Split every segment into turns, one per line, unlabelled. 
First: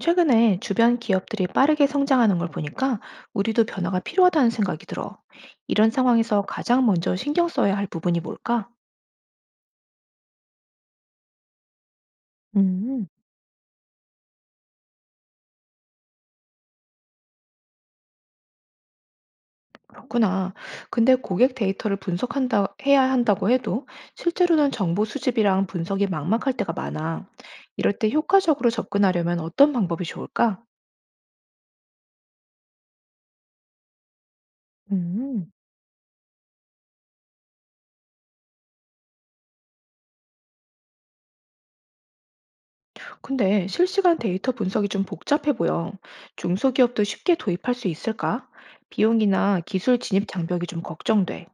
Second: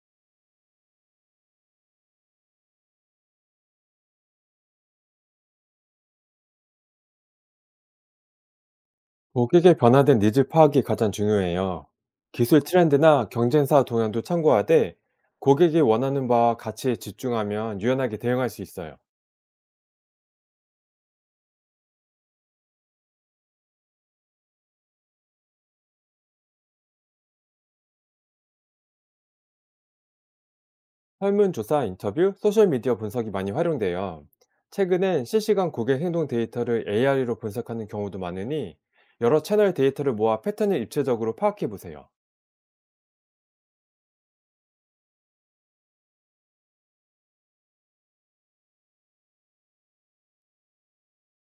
최근에 주변 기업들이 빠르게 성장하는 걸 보니까 우리도 변화가 필요하다는 생각이 들어. 이런 상황에서 가장 먼저 신경 써야 할 부분이 뭘까?
고객의 변화된 니즈 파악이 가장 중요해요. 기술
음,
트렌드나 경쟁사 동향도 참고하되 고객이 원하는 바와 가치에 집중하면 유연하게 대응할 수 있어요.
그렇구나. 근데 고객 데이터를 분석한다, 해야 한다고 해도 실제로는 정보 수집이랑 분석이 막막할 때가 많아. 이럴 때 효과적으로 접근하려면 어떤 방법이 좋을까?
설문조사, 인터뷰, 소셜미디어 분석이 많이 활용돼요. 최근엔
음.
실시간 고객 행동 데이터를 AI로 분석하는 경우도 많으니 여러 채널 데이터를 모아 패턴을 입체적으로 파악해 보세요.
근데 실시간 데이터 분석이 좀 복잡해 보여. 중소기업도 쉽게 도입할 수 있을까? 비용이나 기술 진입 장벽이 좀 걱정돼.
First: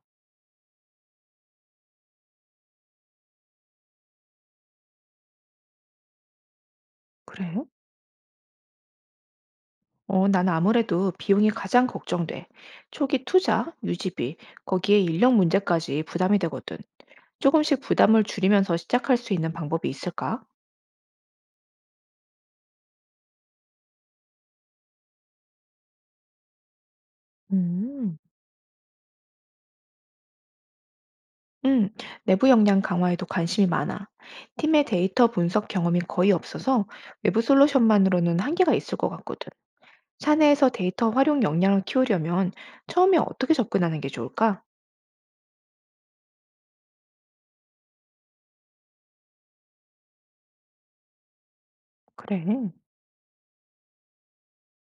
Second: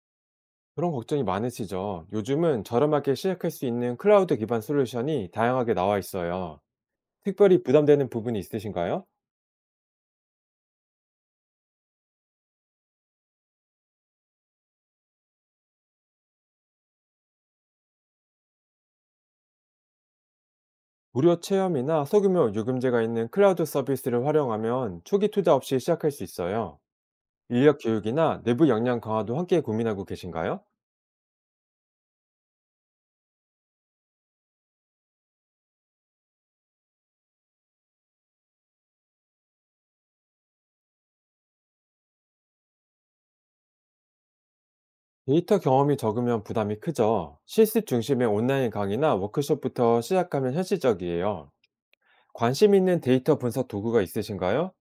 그런 걱정이 많으시죠? 요즘은 저렴하게 시작할 수 있는 클라우드 기반 솔루션이 다양하게 나와 있어요.
그래?
특별히 부담되는 부분이 있으신가요?
어, 난 아무래도 비용이 가장 걱정돼. 초기 투자, 유지비, 거기에 인력 문제까지 부담이 되거든. 조금씩 부담을 줄이면서 시작할 수 있는 방법이 있을까?
무료 체험이나 소규모 요금제가 있는 클라우드 서비스를 활용하면 초기 투자 없이 시작할 수 있어요. 인력
음,
교육이나 내부 역량 강화도 함께 고민하고 계신가요?
음, 내부 역량 강화에도 관심이 많아. 팀의 데이터 분석 경험이 거의 없어서 외부 솔루션만으로는 한계가 있을 것 같거든. 사내에서 데이터 활용 역량을 키우려면 처음에 어떻게 접근하는 게 좋을까?
데이터 경험이 적으면 부담이 크죠. 실습 중심의 온라인 강의나 워크숍부터 시작하면 현실적이에요.
그래.
관심 있는 데이터 분석 도구가 있으신가요?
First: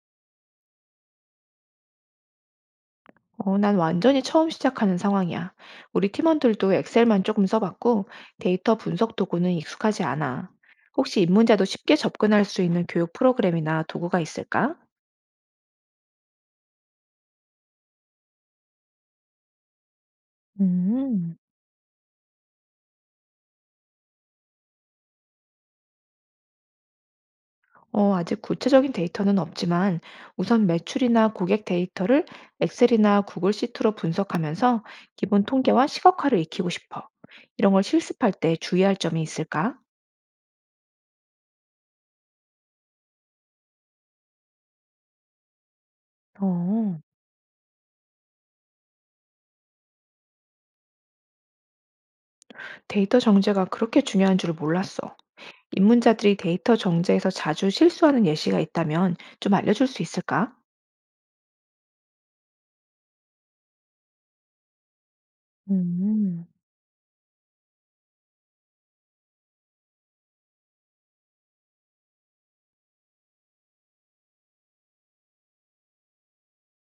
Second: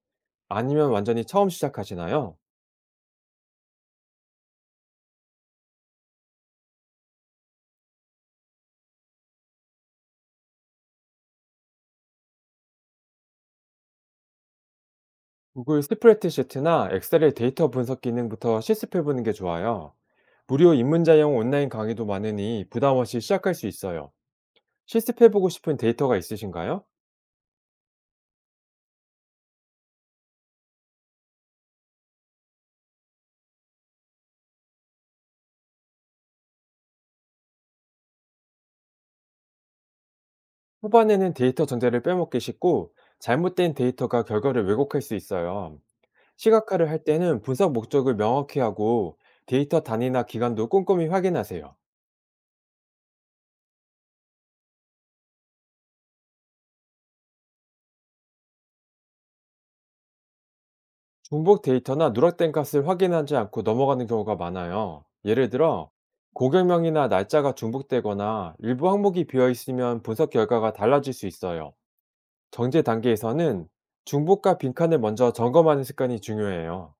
아니면 완전히 처음 시작하시나요?
어, 난 완전히 처음 시작하는 상황이야. 우리 팀원들도 엑셀만 조금 써봤고 데이터 분석 도구는 익숙하지 않아. 혹시 입문자도 쉽게 접근할 수 있는 교육 프로그램이나 도구가 있을까?
구글 스프레드시트나 엑셀의 데이터 분석 기능부터 실습해보는 게 좋아요. 무료
음,
입문자용 온라인 강의도 많으니 부담 없이 시작할 수 있어요. 실습해보고 싶은 데이터가 있으신가요?
어, 아직 구체적인 데이터는 없지만 우선 매출이나 고객 데이터를 엑셀이나 구글 시트로 분석하면서 기본 통계와 시각화를 익히고 싶어. 이런 걸 실습할 때 주의할 점이 있을까?
후반에는 데이터 전제를 빼먹기 쉽고 잘못된 데이터가 결과를 왜곡할 수 있어요. 시각화를
어.
할 때는 분석 목적을 명확히 하고 데이터 단위나 기간도 꼼꼼히 확인하세요.
데이터 정제가 그렇게 중요한 줄 몰랐어. 입문자들이 데이터 정제에서 자주 실수하는 예시가 있다면 좀 알려줄 수 있을까?
중복 데이터나 누락된 값을 확인하지 않고 넘어가는 경우가 많아요. 예를 들어
음,
고객명이나 날짜가 중복되거나 일부 항목이 비어 있으면 분석 결과가 달라질 수 있어요. 정제 단계에서는 중복과 빈칸을 먼저 점검하는 습관이 중요해요.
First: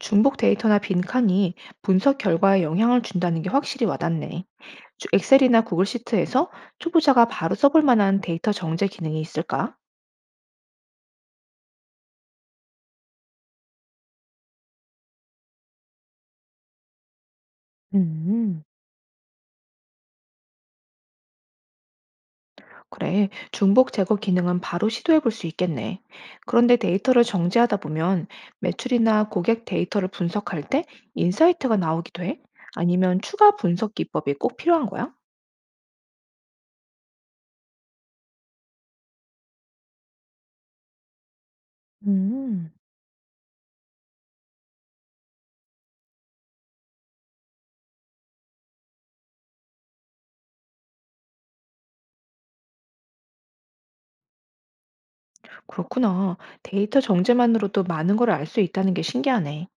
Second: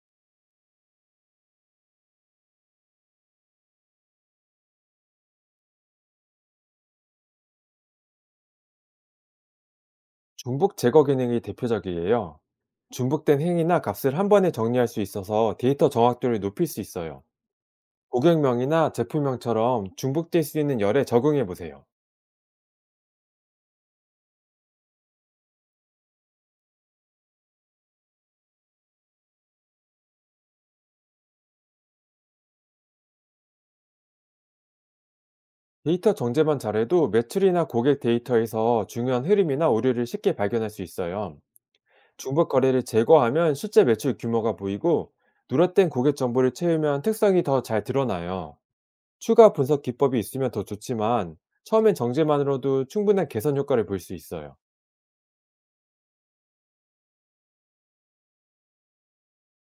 중복 데이터나 빈칸이 분석 결과에 영향을 준다는 게 확실히 와닿네. 엑셀이나 구글 시트에서 초보자가 바로 써볼 만한 데이터 정제 기능이 있을까?
중복 제거 기능이 대표적이에요. 중복된 행위나 값을 한 번에 정리할 수 있어서 데이터 정확도를 높일 수 있어요.
음.
고객명이나 제품명처럼 중복될 수 있는 열에 적응해 보세요.
그래, 중복 제거 기능은 바로 시도해 볼 수 있겠네. 그런데 데이터를 정제하다 보면 매출이나 고객 데이터를 분석할 때 인사이트가 나오기도 해? 아니면 추가 분석 기법이 꼭 필요한 거야?
데이터 정제만 잘해도 매출이나 고객 데이터에서 중요한 흐름이나 오류를 쉽게 발견할 수 있어요. 중복
음,
거래를 제거하면 실제 매출 규모가 보이고 누락된 고객 정보를 채우면 특성이 더 잘 드러나요. 추가 분석 기법이 있으면 더 좋지만 처음엔 정제만으로도 충분한 개선 효과를 볼 수 있어요.
그렇구나. 데이터 정제만으로도 많은 걸 알 수 있다는 게 신기하네.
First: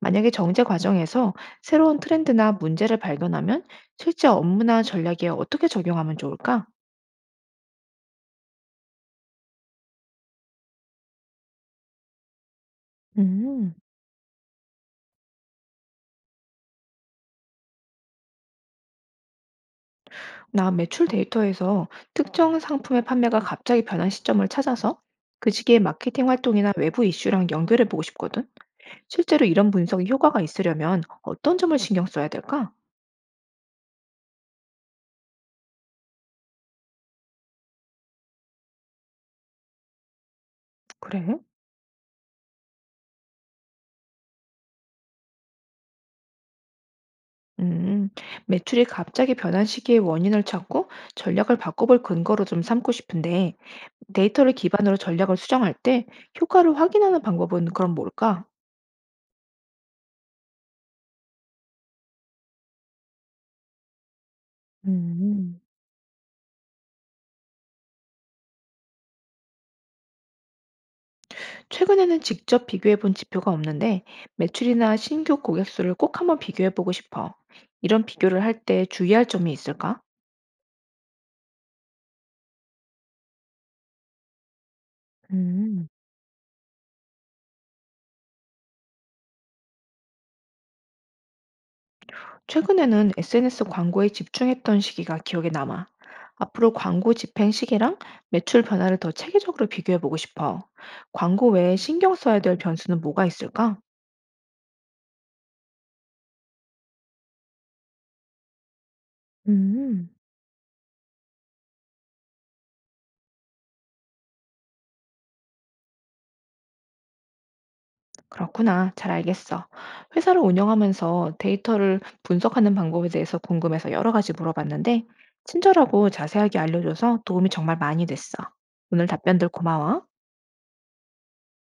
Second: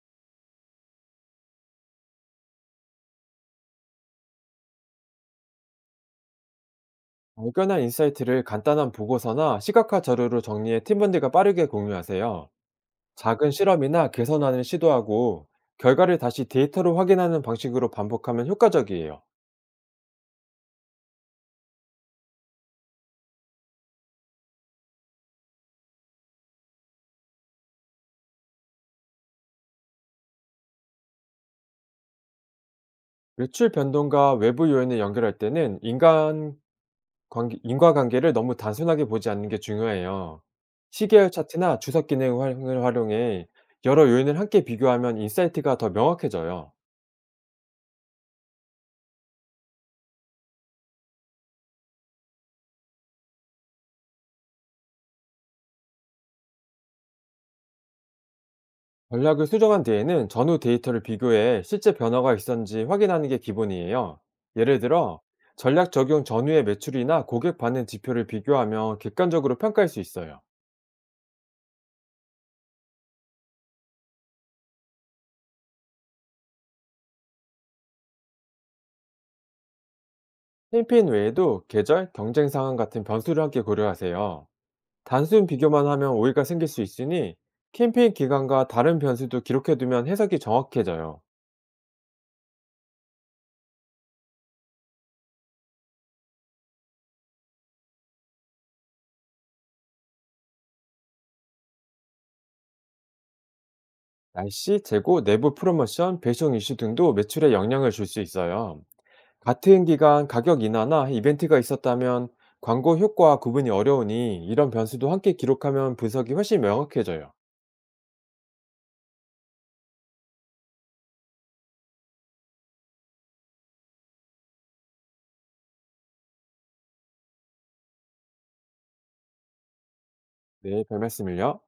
만약에 정제 과정에서 새로운 트렌드나 문제를 발견하면 실제 업무나 전략에 어떻게 적용하면 좋을까?
발견한 인사이트를 간단한 보고서나 시각화 자료로 정리해 팀원들과 빠르게 공유하세요. 작은
음,
실험이나 개선안을 시도하고 결과를 다시 데이터로 확인하는 방식으로 반복하면 효과적이에요.
나 매출 데이터에서 특정 상품의 판매가 갑자기 변한 시점을 찾아서 그 시기의 마케팅 활동이나 외부 이슈랑 연결해 보고 싶거든. 실제로 이런 분석이 효과가 있으려면 어떤 점을 신경 써야 될까?
매출 변동과 외부 요인을 연결할 때는 인간 관계, 인과관계를 너무 단순하게 보지 않는 게 중요해요.
그래?
시계열 차트나 주석 기능을 활용해 여러 요인을 함께 비교하면 인사이트가 더 명확해져요.
음, 매출이 갑자기 변한 시기의 원인을 찾고 전략을 바꿔볼 근거로 좀 삼고 싶은데 데이터를 기반으로 전략을 수정할 때 효과를 확인하는 방법은 그럼 뭘까?
전략을 수정한 뒤에는 전후 데이터를 비교해 실제 변화가 있었는지 확인하는 게 기본이에요. 예를 들어,
음,
전략 적용 전후의 매출이나 고객 반응 지표를 비교하면 객관적으로 평가할 수 있어요.
최근에는 직접 비교해본 지표가 없는데 매출이나 신규 고객 수를 꼭 한번 비교해보고 싶어. 이런 비교를 할 때 주의할 점이 있을까?
캠페인 외에도 계절, 경쟁 상황 같은 변수를 함께 고려하세요. 단순 비교만
음.
하면 오해가 생길 수 있으니 캠페인 기간과 다른 변수도 기록해두면 해석이 정확해져요.
최근에는 SNS 광고에 집중했던 시기가 기억에 남아. 앞으로 광고 집행 시기랑 매출 변화를 더 체계적으로 비교해 보고 싶어. 광고 외에 신경 써야 될 변수는 뭐가 있을까?
날씨, 재고, 내부 프로모션, 배송 이슈 등도 매출에 영향을 줄 수 있어요. 같은
음,
기간 가격 인하나 이벤트가 있었다면 광고 효과와 구분이 어려우니 이런 변수도 함께 기록하면 분석이 훨씬 명확해져요.
그렇구나. 잘 알겠어. 회사를 운영하면서 데이터를 분석하는 방법에 대해서 궁금해서 여러 가지 물어봤는데, 친절하고 자세하게 알려줘서 도움이 정말 많이 됐어. 오늘 답변들 고마워.
네, 별 말씀을요.